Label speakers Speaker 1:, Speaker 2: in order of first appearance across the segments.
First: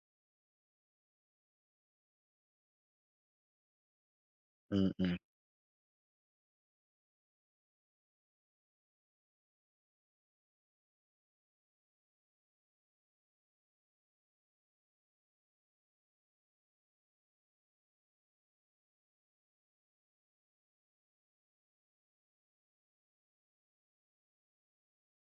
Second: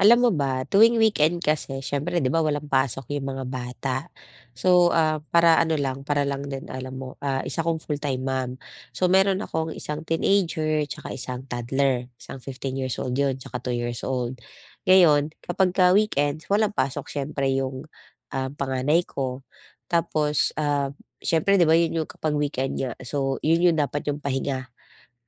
Speaker 1: Alam mo ba, tuwing weekend kasi, siyempre, 'di ba, walang pasok yung mga bata. So, ah,
Speaker 2: Mm.
Speaker 1: para ano lang, para lang din, alam mo, ah, isa akong full-time mom. So meron akong isang teenager tsaka isang toddler. Isang 15 years old 'yon, tsaka 2 years old. Ngayon, kapagka weekend, walang pasok siyempre yung, um, panganay ko. Tapos, ah, siyempre, 'di ba, 'yun 'yung kapag weekend nga, so 'yun 'yung dapat 'yung pahinga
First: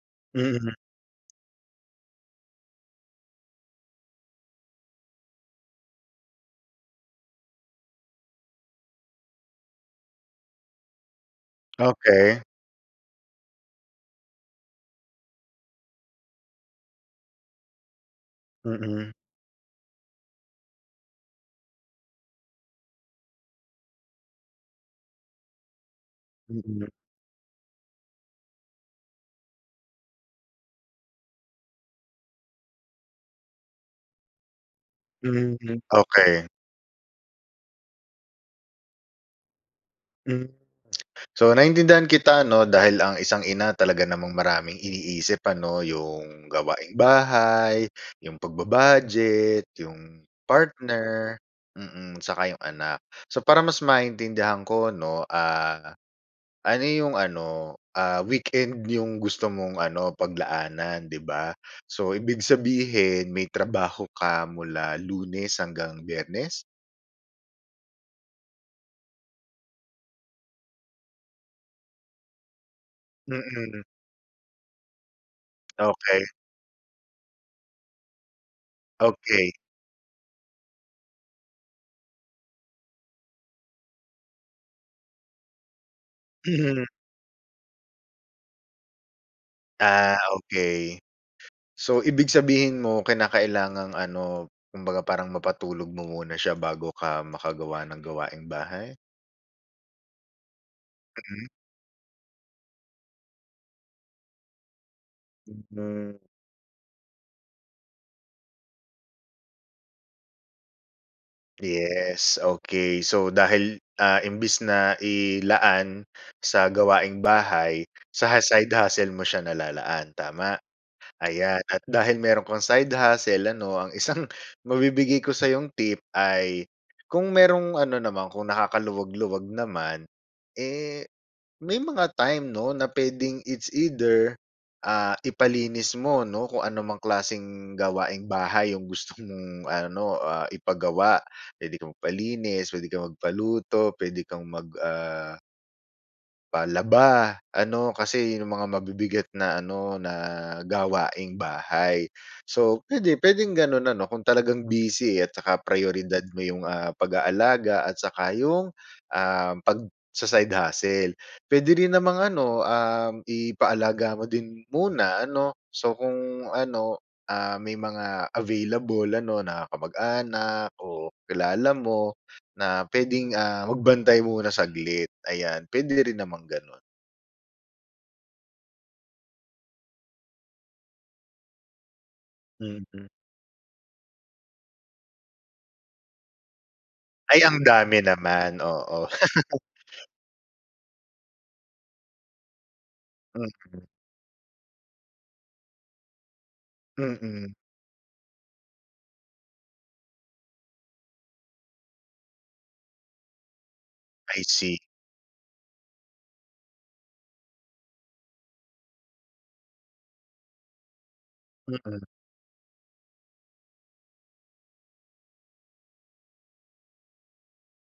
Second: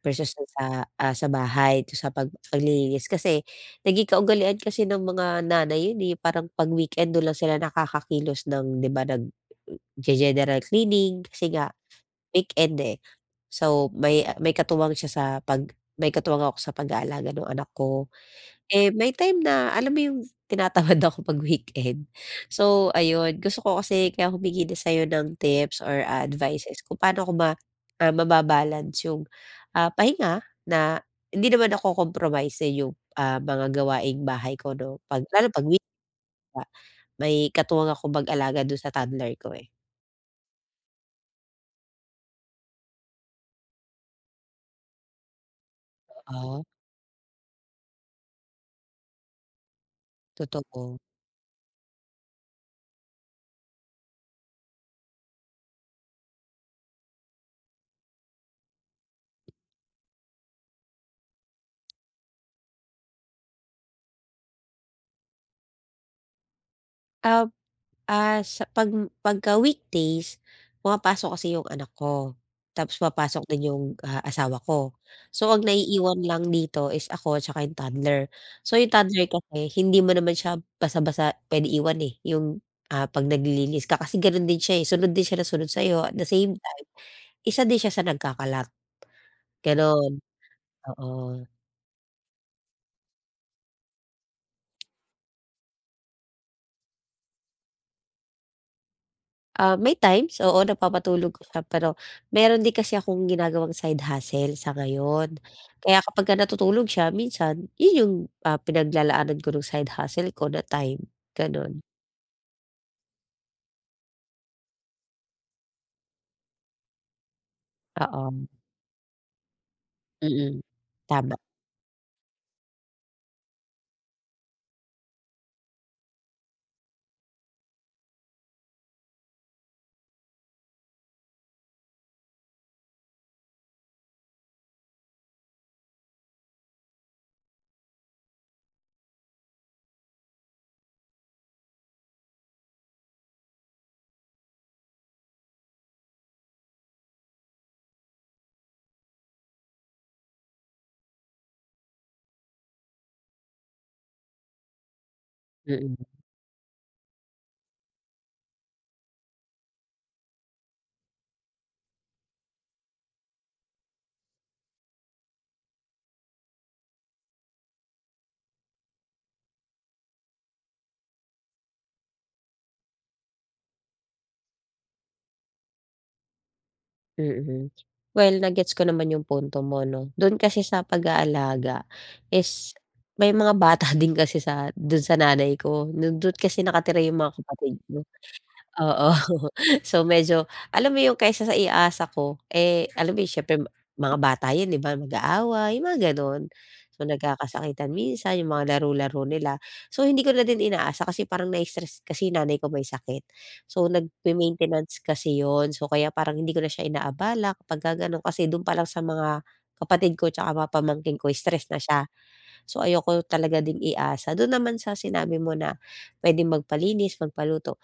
Speaker 1: versus dun
Speaker 2: Mm.
Speaker 1: sa, ah, sa bahay, dun sa pag paglilinis. Kasi naging kaugalian kasi ng mga nanay 'yun, eh, parang pag weekend, doon lang sila nakakakilos ng, 'di ba, nag u o ge-general cleaning kasi nga
Speaker 2: Okey.
Speaker 1: weekend, eh. So may, ah, may katuwang siya sa pag may katuwang ako sa pag-aalaga nung anak ko. Eh, may
Speaker 2: Mm.
Speaker 1: time na, alam mo 'yung tinatamad ako pag weekend. So ayon, gusto ko kasi kaya humingi din sa'yo ng tips or, ah, advices
Speaker 2: Mm.
Speaker 1: kung paano ko ma ah, maba-balance 'yung, ah, pahinga na hindi naman nako-compromise, eh, 'yung, ah, mga gawaing-bahay ko 'no, pag lalo
Speaker 2: Gano'n
Speaker 1: pag
Speaker 2: din,
Speaker 1: wee
Speaker 2: okey.
Speaker 1: nga, may katuwang akong mag-alaga doon sa toddler ko, eh.
Speaker 2: Hmm. So, naintindihan kita, 'no, dahil ang isang ina talaga namang maraming iniisip, ano, 'yong
Speaker 1: Oo?
Speaker 2: gawaing-bahay, 'yong pagba-budget, 'yong
Speaker 1: Totoo.
Speaker 2: partner, mm, 'tsaka 'yong anak. So, para mas maintindihan ko, 'no, ah, ano 'yong ano, ah, weekend 'yong gusto mong ano paglaanan, 'di ba, so, ibig sabihin may trabaho ka mula lunes hanggang biyernes?
Speaker 1: Um, ah, sa pag pagka weekdays, pumapasok kasi 'yong anak ko, tapos pumapasok din
Speaker 2: Mm.
Speaker 1: 'yong, ah, asawa ko. So, ang naiiwan
Speaker 2: Okay.
Speaker 1: lang dito is ako 'tsaka 'yong toddler. So 'yong toddler
Speaker 2: Okay.
Speaker 1: kasi hindi mo naman siya basta-basta puwede iwan, eh, 'yong, ah, 'pag naglilinis ka kasi gano'n din siya, eh, sunod din siya na sunod sa'yo at the same time,
Speaker 2: Mhm.
Speaker 1: isa din siya sa nagkakalat.
Speaker 2: Ah,
Speaker 1: Gano'n,
Speaker 2: okay.
Speaker 1: oo.
Speaker 2: So, ibig sabihin mo kinakailangang ano, kumbaga parang mapatulog mo muna siya bago ka makagawa ng gawaing bahay?
Speaker 1: Ah, may times, oo, napapatulog ko
Speaker 2: Mm.
Speaker 1: siya. Pero, mayro'n din kasi akong ginagawang side hustle sa ngayon, kaya
Speaker 2: Mhm.
Speaker 1: kapagka natutulog siya minsan 'yon 'yong, ah, pinaglalaanan ko no'ng side hustle ko na time, gano'n.
Speaker 2: Yes, okay. So dahil, ah, imbis na ilaan sa gawaing-bahay, sa
Speaker 1: Oo.
Speaker 2: side hustle mo siya nalalaan,
Speaker 1: Mm.
Speaker 2: tama?
Speaker 1: Tama.
Speaker 2: Ayan at dahil mayro'n kang side hustle ano, ang isang mabibigay ko sa'yong tip ay, kung mayro'ng ano naman, kung nakakaluwag-luwag naman, eh, may mga time, 'no, na puwedeng it's either, ah, ipalinis mo, 'no, kung ano mang klaseng gawaing-bahay 'yong gusto mong ano, ah, ipagawa. Puwede kang magpalinis, puwede kang magpaluto, pwede kang mag ah Palaba ano, kasi yun ang mga mabibigat na ano na gawaing bahay. So puwede, puwedeng gano'n ano kung talagang busy at saka
Speaker 1: Mm.
Speaker 2: prayoridad mo yung, ah, pag-aalaga at saka yung, ah, pagsa-side hustle. Puwede rin namang ano, uhm, ipaalaga mo din muna ano, so kung ano, ah, may mga available ano na kamag-anak o kilala mo na puwedeng, ah, magbantay muna saglit ayan, puwede rin namang gano'n.
Speaker 1: Mm. Well na-gets ko naman yung punto mo 'no, do'n kasi sa pag-aalaga is
Speaker 2: Mm.
Speaker 1: may mga bata din kasi sa, do'n sa nanay ko nando'n kasi nakatira yung mga
Speaker 2: Ay, ang
Speaker 1: kapatid
Speaker 2: dami
Speaker 1: ko,
Speaker 2: naman, oo.
Speaker 1: oo. So medyo, alam mo yung kaysa sa iasa ko, eh, alam mo yun siyempre
Speaker 2: Mm.
Speaker 1: mga bata yun di ba, mag-aaway yung mga gano'n. So
Speaker 2: Mm.
Speaker 1: nagkakasakitan minsan yung mga laro-laro nila, so hindi ko na din inaasa kasi parang nai-stress kasi- nanay ko- may sakit, so
Speaker 2: I see.
Speaker 1: nagme-maintenance kasi yun. So kaya parang hindi ko na siya inaabala kapagka gano'n, kasi do'n pa lang sa mga kapatid ko 'tsaka mga pamangkin ko stress na
Speaker 2: Mm.
Speaker 1: siya, so ayoko talaga din iasa. Do'n naman sa sinabi mo na puwedeng magpalinis, magpaluto,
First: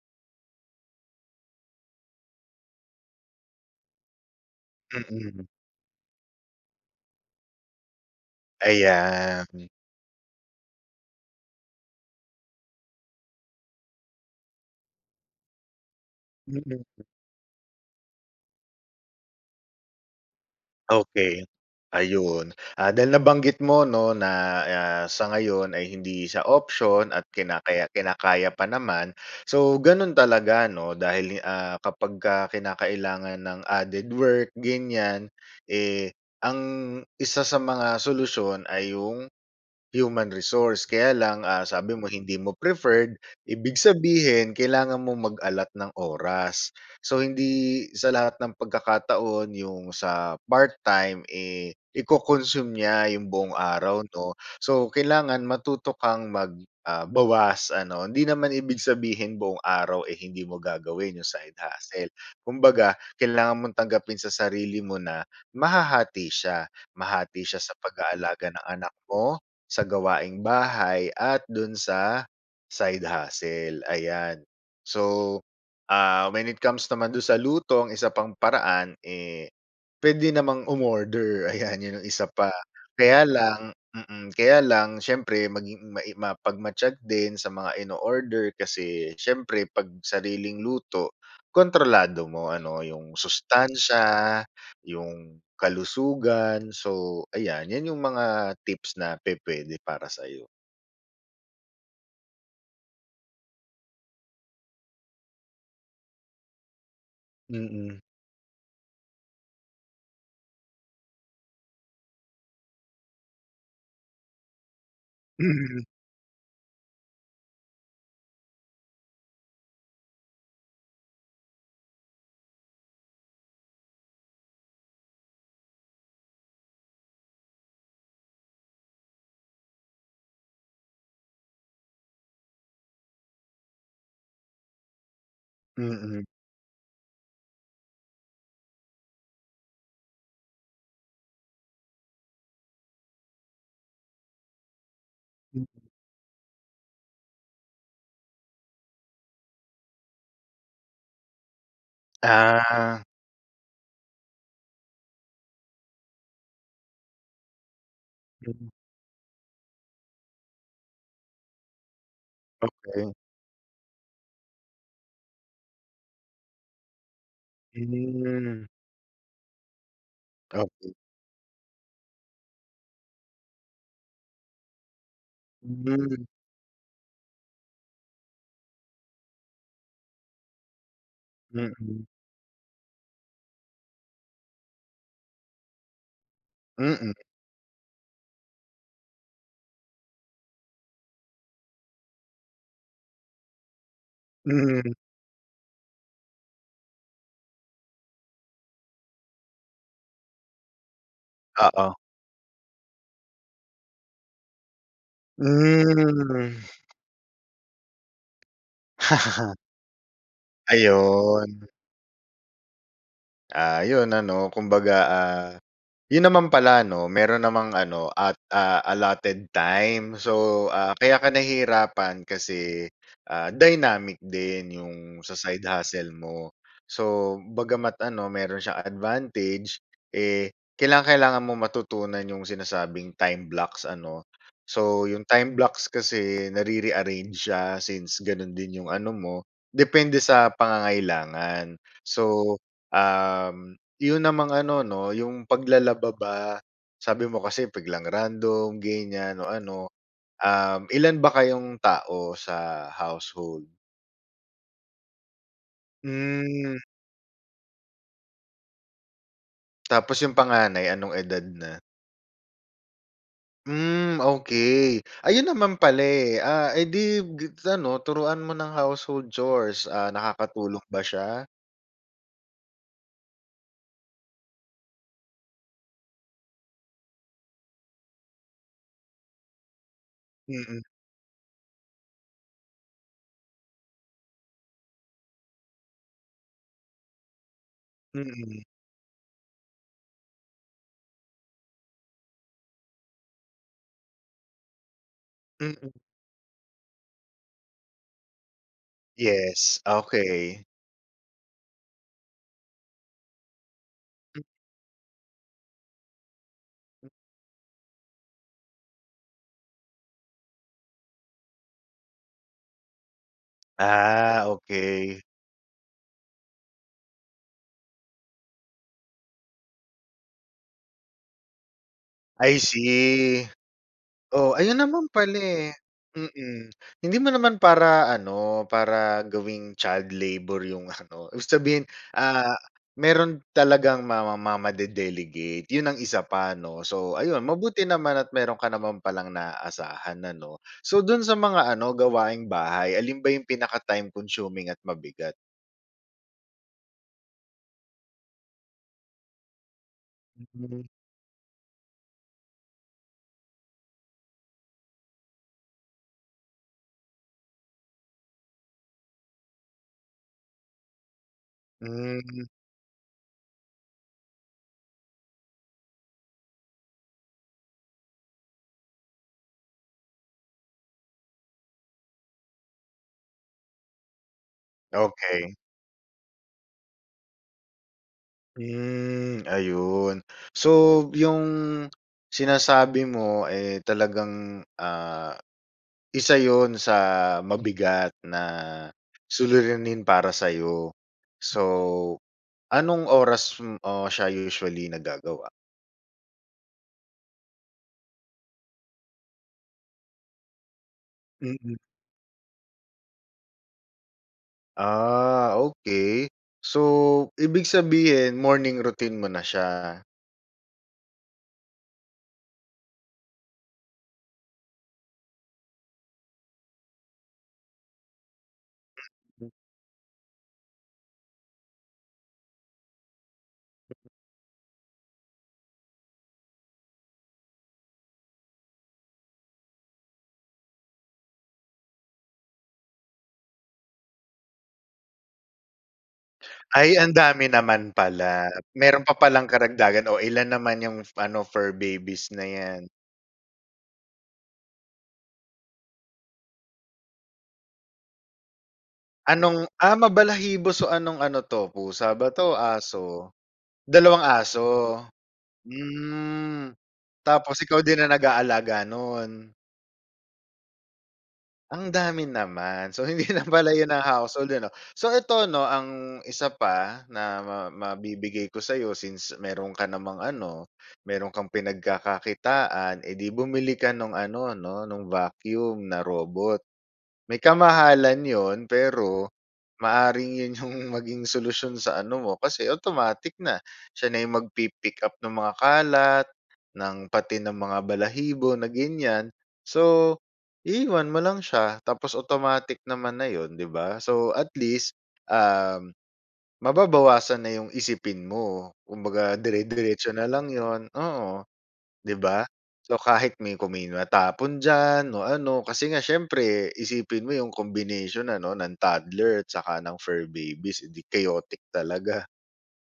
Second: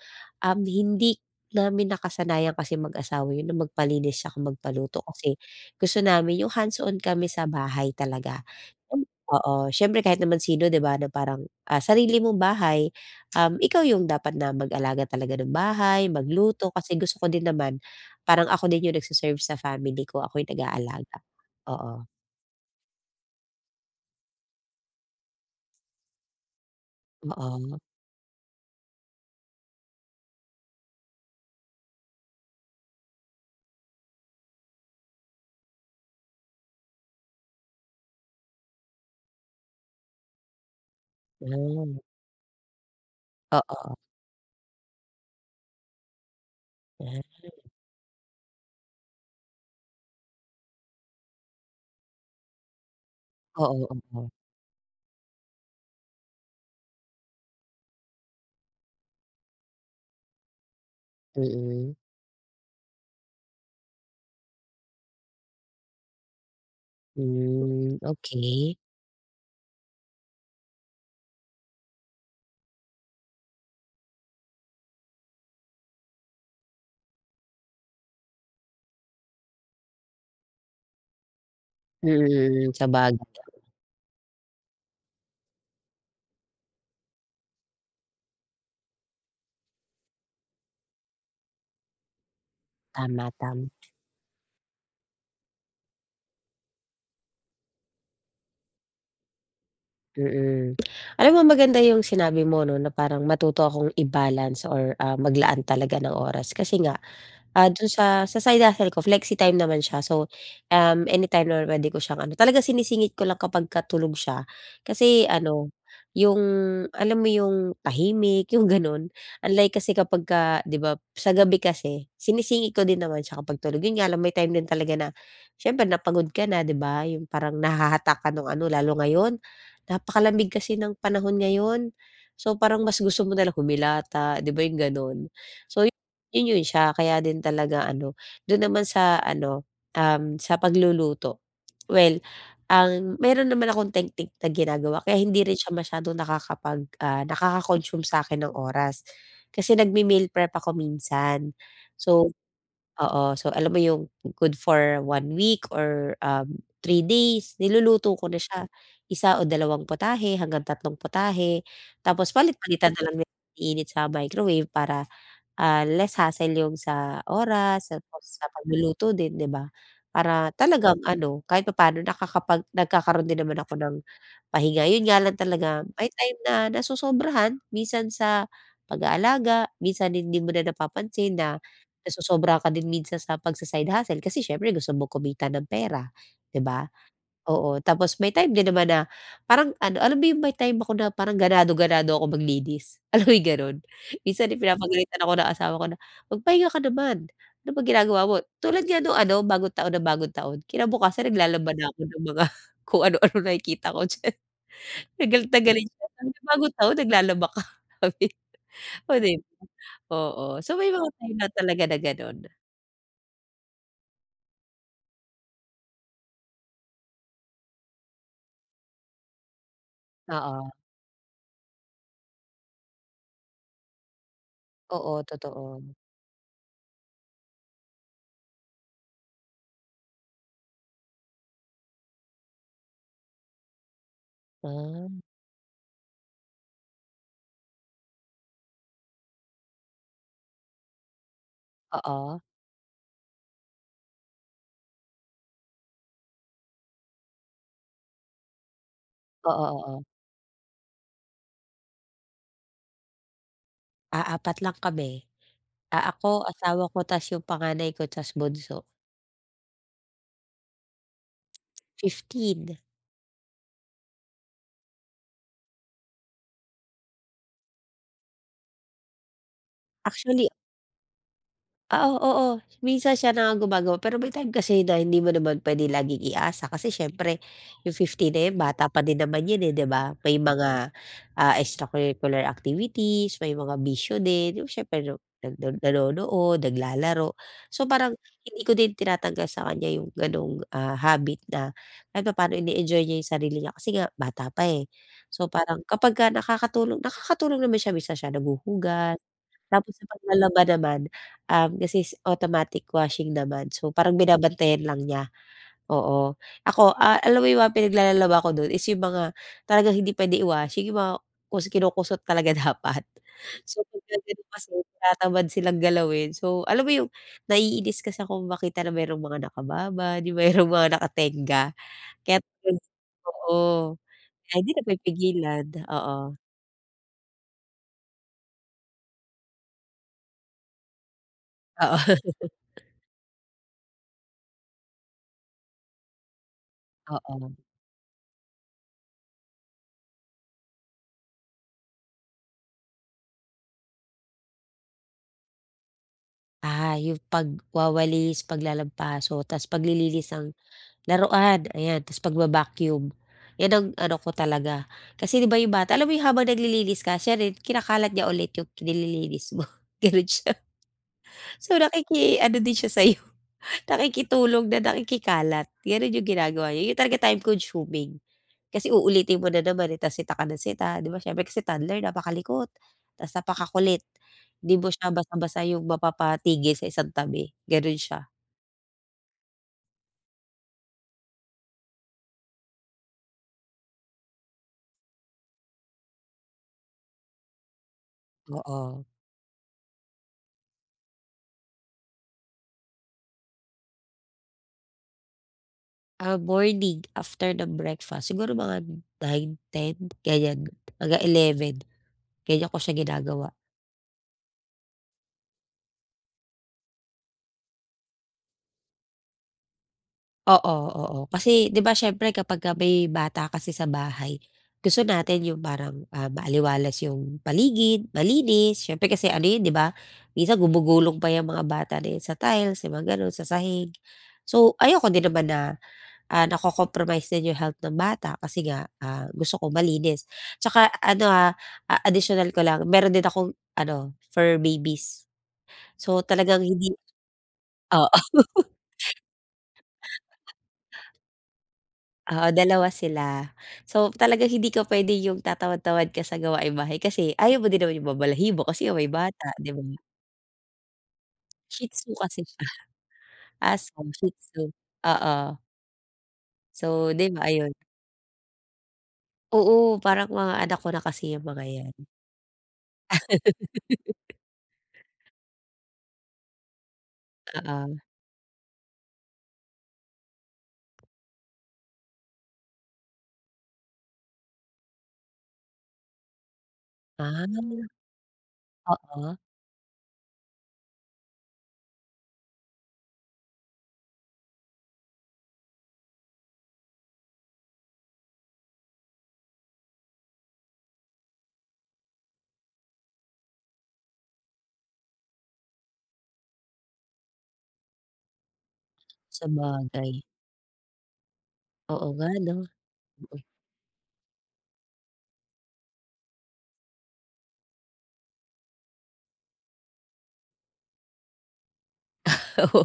Speaker 1: um, hindi namin nakasanayan kasi mag-asawa yun na magpalinis saka magpaluto, kasi
Speaker 2: Mm.
Speaker 1: gusto namin yung hands on kami sa bahay talaga.
Speaker 2: Ayan.
Speaker 1: Oo, siyempre kahit naman sino di ba na parang, ah, sarili mong bahay, um, ikaw yung dapat na mag-alaga talaga ng bahay, magluto kasi
Speaker 2: [unintelligible]
Speaker 1: gusto ko din naman parang ako din yung nagse-serve sa family ko, ako yung nag-aalaga,
Speaker 2: Okey.
Speaker 1: oo.
Speaker 2: Ayun, ah, dahil nabanggit mo 'no, na, ah, sa ngayon ay hindi sa option at
Speaker 1: Oo.
Speaker 2: kinakaya kinakaya pa naman. So gano'n talaga 'no, dahil, ah, kapagka kinakailangan ng added work ganiyan, eh, ang 1 sa mga solusyon ay yung, human resource, kaya lang, ah, sabi
Speaker 1: Mm.
Speaker 2: mo hindi mo preferred, ibig
Speaker 1: Oo.
Speaker 2: sabihin kailangan mong mag-allot ng oras.
Speaker 1: Hmm.
Speaker 2: So hindi sa lahat ng pagkakataon yung sa part time, eh, i-co-consume niya yung buong
Speaker 1: Oo,
Speaker 2: araw
Speaker 1: oo.
Speaker 2: 'no. So, kailangan matuto kang mag, ah, bawas ano. Hindi naman ibig sabihin buong araw, eh, hindi mo gagawin yung side
Speaker 1: Mm.
Speaker 2: hustle. Kumbaga kailangan mong tanggapin sa sarili mo na mahahati siya, mahati siya sa
Speaker 1: Hmm,
Speaker 2: pag-aalaga ng
Speaker 1: okey.
Speaker 2: anak mo, sa gawaing bahay at do'n sa side hustle, ayan. So, ah, when it comes naman do'n sa luto ang 1 pang paraan, eh, puwede namang umorder, ayan yan yung 1 pa,
Speaker 1: Mm, mm, sa bagay.
Speaker 2: kaya lang mm, kaya lang siyempre maging mai mapagmatyag din sa mga inoorder kasi siyempre pag sariling luto, kontrolado mo ano yung
Speaker 1: Tama, tam
Speaker 2: sustansiya, yung kalusugan. So ayan, yan yung mga tips na pupuwede para sa'yo.
Speaker 1: Mm. Alam mo maganda yung sinabi mo 'no, na parang matuto akong i-balance or ah, maglaan talaga ng oras kasi nga, ah, do'n
Speaker 2: Mm.
Speaker 1: sa, sa side hustle ko flexi-time naman siya so, um, anytime naman puwede ko siyang ano talagang sinisingit ko lang kapagka tulog siya kasi ano, yung alam mo yung tahimik, yung gano'n. Unlike kasi kapagka 'di ba, sa gabi kasi sinisingit ko din naman siya kapag tulog, yun nga lang may time din talaga na siyempre na pagod ka na 'di ba, yung parang nahahatak ka nung ano, lalo ngayon napakalamig kasi ng panahon ngayon. So parang mas gusto mo na lang humilata 'di ba, yung gano'n, so
Speaker 2: Mm.
Speaker 1: yun, yun siya kaya din talaga ano. Do'n naman sa ano, um, sa pagluluto, well, ah, mayro'n naman akong teknik na ginagawa kaya hindi rin
Speaker 2: M.
Speaker 1: siya masyadong nakakapag, ah, nakaka-consume sa'kin ng oras kasi nagme-meal prep ako minsan. So
Speaker 2: Ah.
Speaker 1: oo, so alam mo yung good for 1 week or um, 3 days, niluluto ko na siya,
Speaker 2: Mm.
Speaker 1: 1 o dalawang potahe hanggang tatlong potahe tapos palit-palitan na
Speaker 2: Okey.
Speaker 1: lang na iniinit sa microwave para, ah, less hassle yung sa oras tapos sa
Speaker 2: Hmm.
Speaker 1: pagluluto din, di ba? Para
Speaker 2: Okey.
Speaker 1: talagang ano, kahit papaano nakakapag nagkakaroon din naman ako ng pahinga, yun nga lang talaga may
Speaker 2: Hmm.
Speaker 1: time na nasosobrahan minsan sa pag-aalaga. Minsan hindi mo na napapansin na
Speaker 2: Mm.
Speaker 1: nasosobrahan ka din minsan sa pagsa-side hustle, kasi siyempre gusto mong kumitan ng pera, 'di ba?
Speaker 2: Mm.
Speaker 1: Oo, tapos may time din naman na parang ano, alam mo yung may time ako na parang ganado, ganado ako maglinis, alam mo yung gano'n? Minsan ay pinapagalitan ako ng asawa ko na, "Magpahinga ka naman, ano ba ginagawa mo?" Tulad nga nung ano bagong taon na bagong taon, kinabukasan naglalaba na
Speaker 2: Oo.
Speaker 1: ako ng mga kung ano-ano nakikita ko diyan, galit na galit siya, sabi niya,
Speaker 2: Mm.
Speaker 1: "Bagong taon, naglalaba ka?" sabi niya, oh, di ba? Oo, so may mga time na
Speaker 2: Ayun.
Speaker 1: talaga na gano'n.
Speaker 2: Ah, 'yon ano, kumbaga, ah, 'yon naman pala, 'no, mayro'n namang ano at ah, allotted time so,
Speaker 1: Oo.
Speaker 2: ah, kaya ka nahihirapan kasi, ah, dynamic din 'yong
Speaker 1: Oo,
Speaker 2: sa side
Speaker 1: totoo.
Speaker 2: hustle mo. So, bagama't ano, mayro'n siyang advantage, eh, kailangang-kailangan mong matutunan 'yong sinasabing time blocks ano, so
Speaker 1: Ah.
Speaker 2: 'yong time blocks kasi nare-rearrange siya since gano'n din 'yong ano mo depende sa pangangailangan.
Speaker 1: Oo.
Speaker 2: So, um, 'yon namang ano, 'no, 'yong paglalaba ba, sabi mo kasi biglang random, ganiyan o
Speaker 1: Oo,
Speaker 2: ano,
Speaker 1: oo.
Speaker 2: um, ilan ba kayong tao sa household?
Speaker 1: Ah, 4 lang kami. Ah, ako,
Speaker 2: Hmm.
Speaker 1: asawa ko, tas 'yong panganay ko, tas bunso.
Speaker 2: Tapos 'yong panganay, anong edad na?
Speaker 1: 15.
Speaker 2: Hmm, okay. Ayun naman pala, eh. Ah, eh, 'di gibs ano turuan mo ng household chores. Ah,
Speaker 1: Actually
Speaker 2: nakakatulong ba siya?
Speaker 1: Oo, oo. Minsan siya na nga gumagawa, pero may time kasi na hindi mo naman puwede laging i-asa kasi siyempre, 'yong 15 na 'yan bata pa din naman 'yan, eh, 'di ba. May
Speaker 2: Mm.
Speaker 1: mga, ah, extracurricular activities, may mga bisyo din, 'yong siyempre no nag nando'n nanonood, naglalaro. So parang,
Speaker 2: Mm.
Speaker 1: hindi ko din tinatanggal sa kaniya 'yong gano'ng, ah, habit na kahit papaano ine-enjoy niya 'yong sarili niya kasi nga bata pa, eh. So parang,
Speaker 2: Mm.
Speaker 1: kapagka nakakatulong nakakatulong naman siya, minsan siya naghuhugas,
Speaker 2: Yes,
Speaker 1: tapos sa
Speaker 2: okay.
Speaker 1: paglalaba naman, um, kasi automatic washing naman, so parang
Speaker 2: M
Speaker 1: binabantayan lang niya, oo. Ako, ah, alam mo 'yong mga pinaglalalaba ako do'n is 'yong mga talagang hindi puwede i-washing 'yong mga kus kinukusot talaga dapat. So, depende
Speaker 2: Ah,
Speaker 1: din kasi,
Speaker 2: okay.
Speaker 1: tinatamad silang galawin, so alam mo 'yong naiinis kasi akong makita na mayro'ng mga nakababad, 'yong mayro'ng mga nakatengga kaya't
Speaker 2: I
Speaker 1: tuwing
Speaker 2: see.
Speaker 1: oo,
Speaker 2: O,
Speaker 1: kaya hindi
Speaker 2: ayun naman pala,
Speaker 1: napipigilan,
Speaker 2: eh,
Speaker 1: oo.
Speaker 2: mm. Hindi mo naman para ano, para gawing child labor 'yong ano, ibig sabihin,
Speaker 1: Oo.
Speaker 2: ah, mayro'n talagang mama mamade-delegate, 'yon ang isa pa, 'no. So ayun,
Speaker 1: Oo.
Speaker 2: mabuti naman at mayro'n ka naman palang naasahan ano. So, do'n sa mga ano, gawaing-bahay, alin ba 'yong pinaka-time consuming at mabigat?
Speaker 1: Ah, 'yong pagwawalis, paglalampaso tapos paglilinis ng
Speaker 2: Mhm.
Speaker 1: laruan, ayan. Tapos pagba-vacuum, iyan ang ano ko talaga kasi 'di ba, 'yong bata alam mo 'yong habang naglililis ka siya rin kinakalat niya ulit 'yong nililinis mo, ganon siya. So, nakiki
Speaker 2: Hmm.
Speaker 1: ano din siya sa'yo, nakikitulong na nakikikalat. Ganon 'yong ginagawa niya, 'yun talaga time consuming kasi uulitin mo na naman, eh, tapos sita ka ng sita, 'di ba, siyempre kasi toddler napakalikot, tapos napakakulit, di mo siya
Speaker 2: Okey.
Speaker 1: basta-basta 'yung mapapatigil sa isang tabi, gano'n siya.
Speaker 2: Hmm ayun. So, 'yung sinasabi mo, eh, talagang, ah, isa 'yun sa mabigat na
Speaker 1: Oo.
Speaker 2: suliranin para sa'yo. So, anong oras m o siya usually nagagawa?
Speaker 1: Ah, morning after ng breakfast, siguro mga 9 10 ganiyan mga
Speaker 2: Mm.
Speaker 1: 11 ganiyan ko siya ginagawa.
Speaker 2: Ah, okey. So, ibig sabihin morning routine mo na siya.
Speaker 1: Oo, oo, kasi 'di ba, siyempre kapagka may bata kasi sa bahay, gusto natin 'yung parang, ah, maaliwalas 'yung paligid, malinis, siyempre kasi ano
Speaker 2: Mm.
Speaker 1: 'yon 'di ba, minsan gumugulong pa 'yang mga bata na iyan sa tiles, 'yung mga gano'n, sa sahig. So ayoko din naman na, ah, na-co-compromise din 'yung health ng bata kasi nga, ah, gusto ko malinis. At saka ano, ah, ah, additional ko lang meron din akong ano fur babies, so talagang hindi
Speaker 2: Ay, ang dami naman
Speaker 1: oo.
Speaker 2: pala, meron pa palang karagdagan. Oh, ilan naman 'yung ano fur babies na
Speaker 1: Oo,
Speaker 2: yan?
Speaker 1: 2 sila. So talagang hindi ka puwede yung tatamad-tamad ka sa gawaing bahay kasi ayaw mo din naman 'yung mabalahibo kasi nga may bata,
Speaker 2: Anong,
Speaker 1: 'di ba?
Speaker 2: ah, mabalahibo so anong ano 'to
Speaker 1: Shih Tzu
Speaker 2: pusa ba
Speaker 1: kasi
Speaker 2: 'to,
Speaker 1: siya,
Speaker 2: aso?
Speaker 1: aso
Speaker 2: Dalawang
Speaker 1: Shih Tzu,
Speaker 2: aso,
Speaker 1: oo.
Speaker 2: hmm,
Speaker 1: So di ba,
Speaker 2: tapos
Speaker 1: ayun.
Speaker 2: ikaw din ang nag-aalaga no'n?
Speaker 1: Oo, parang mga anak ko na kasi 'yang mga
Speaker 2: Ang
Speaker 1: 'yan.
Speaker 2: dami naman, so hindi lang pala 'yun ang household ano? So eto 'no, ang isa pa na ma ma
Speaker 1: Oo.
Speaker 2: mabibigay ko sa'yo since meron ka namang ano meron kang pinagkakakitaan, eh, di bumili ka nung ano, 'no nung vacuum na robot. May
Speaker 1: Ah,
Speaker 2: kamahalan 'yun pero
Speaker 1: oo.
Speaker 2: maaaring 'yun 'yung maging solusyon sa ano mo kasi automatic na, siya na 'yung magpi-pick up ng mga kalat, ng pati ng mga balahibo na ganiyan, so iiwan mo lang siya tapos automatic naman na yun, di ba? So at least, um, mababawasan na 'yung isipin mo, kumbaga dire-diretso
Speaker 1: Sabagay.
Speaker 2: na lang yun, oo.
Speaker 1: Oo
Speaker 2: Di
Speaker 1: nga,
Speaker 2: ba,
Speaker 1: 'no?
Speaker 2: so kahit
Speaker 1: Mm.
Speaker 2: may kumil matapon diyan o ano kasi nga siyempre isipin mo 'yung combination ano ng toddler at saka ng fur babies, eh, di chaotic talaga.
Speaker 1: Ah, oo.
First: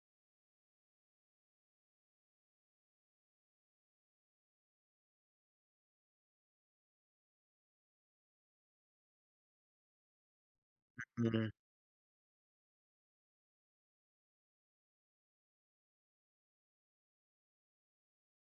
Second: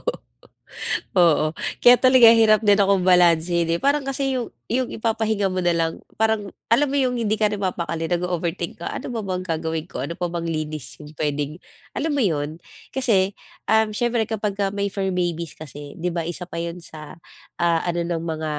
Speaker 1: Oo, kaya talaga hirap din akong balansehin, eh, parang kasi 'yung 'yung ipapahinga mo na lang, parang alam mo 'yung hindi ka na mapakali, nag-o-overthink ka, "Ano pa bang gagawin ko, ano pa bang linis 'yung
Speaker 2: Mhm.
Speaker 1: puwedeng?" alam mo 'yun, kasi, um, siyempre kapagka may fur babies kasi 'di ba isa pa 'yun sa, ah, ano ng mga,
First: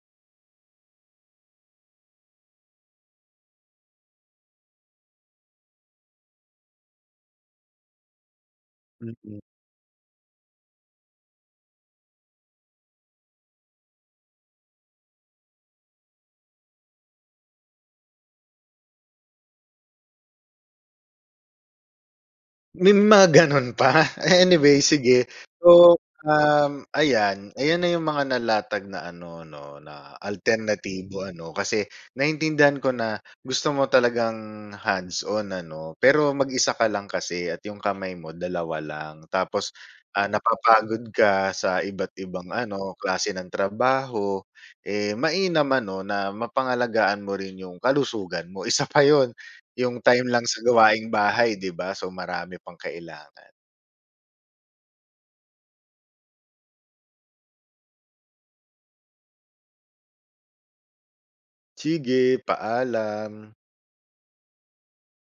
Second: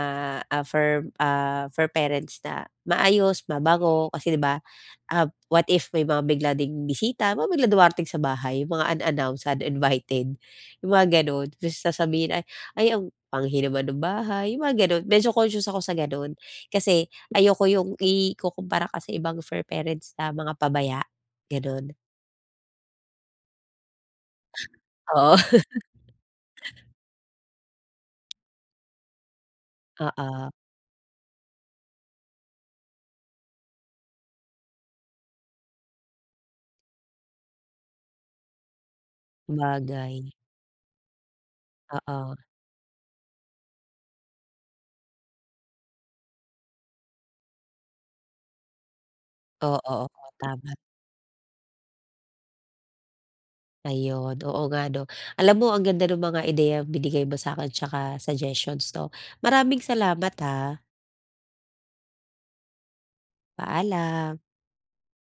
Speaker 1: ah, fur ah, fur parents na maayos, mabango kasi di ba? Ah, what if may mga bigla ding bisita, mga biglang dumarating sa bahay, 'yung mga
Speaker 2: Mm.
Speaker 1: unannounced, uninvited. 'Yung mga gano'n, tapos sasabihin, "Ay ang panghi naman ng bahay" 'yung mga gano'n. Medyo conscious ako sa gano'n, kasi ayoko 'yung ikukumpara ka sa ibang fur parents na mga pabaya, gano'n.
Speaker 2: May mga gano'n pa? Anyway sige
Speaker 1: Oo.
Speaker 2: so, uhm, ayan ayan na 'yung mga nalatag na ano 'no, na
Speaker 1: Oo.
Speaker 2: alternatibo ano kasi naintindihan ko na gusto mo talagang hands on ano, pero mag-isa ka lang kasi at 'yung kamay mo 2 lang. Tapos, ah,
Speaker 1: Sabagay.
Speaker 2: napapagod ka sa
Speaker 1: Oo.
Speaker 2: iba't-ibang ano, klase ng trabaho, eh, mainam ano na mapangalagaan mo rin yung kalusugan mo isa pa 'yun,
Speaker 1: Oo,
Speaker 2: 'yung
Speaker 1: oo,
Speaker 2: time lang sa
Speaker 1: tama.
Speaker 2: gawaing bahay di ba, so marami pang kailangan.
Speaker 1: Ayun, oo nga 'no. Alam mo ang ganda nung mga ideyang binigay mo sa'kin at saka suggestions 'no, maraming salamat, ha.
Speaker 2: Sige, paalam.
Speaker 1: Paalam.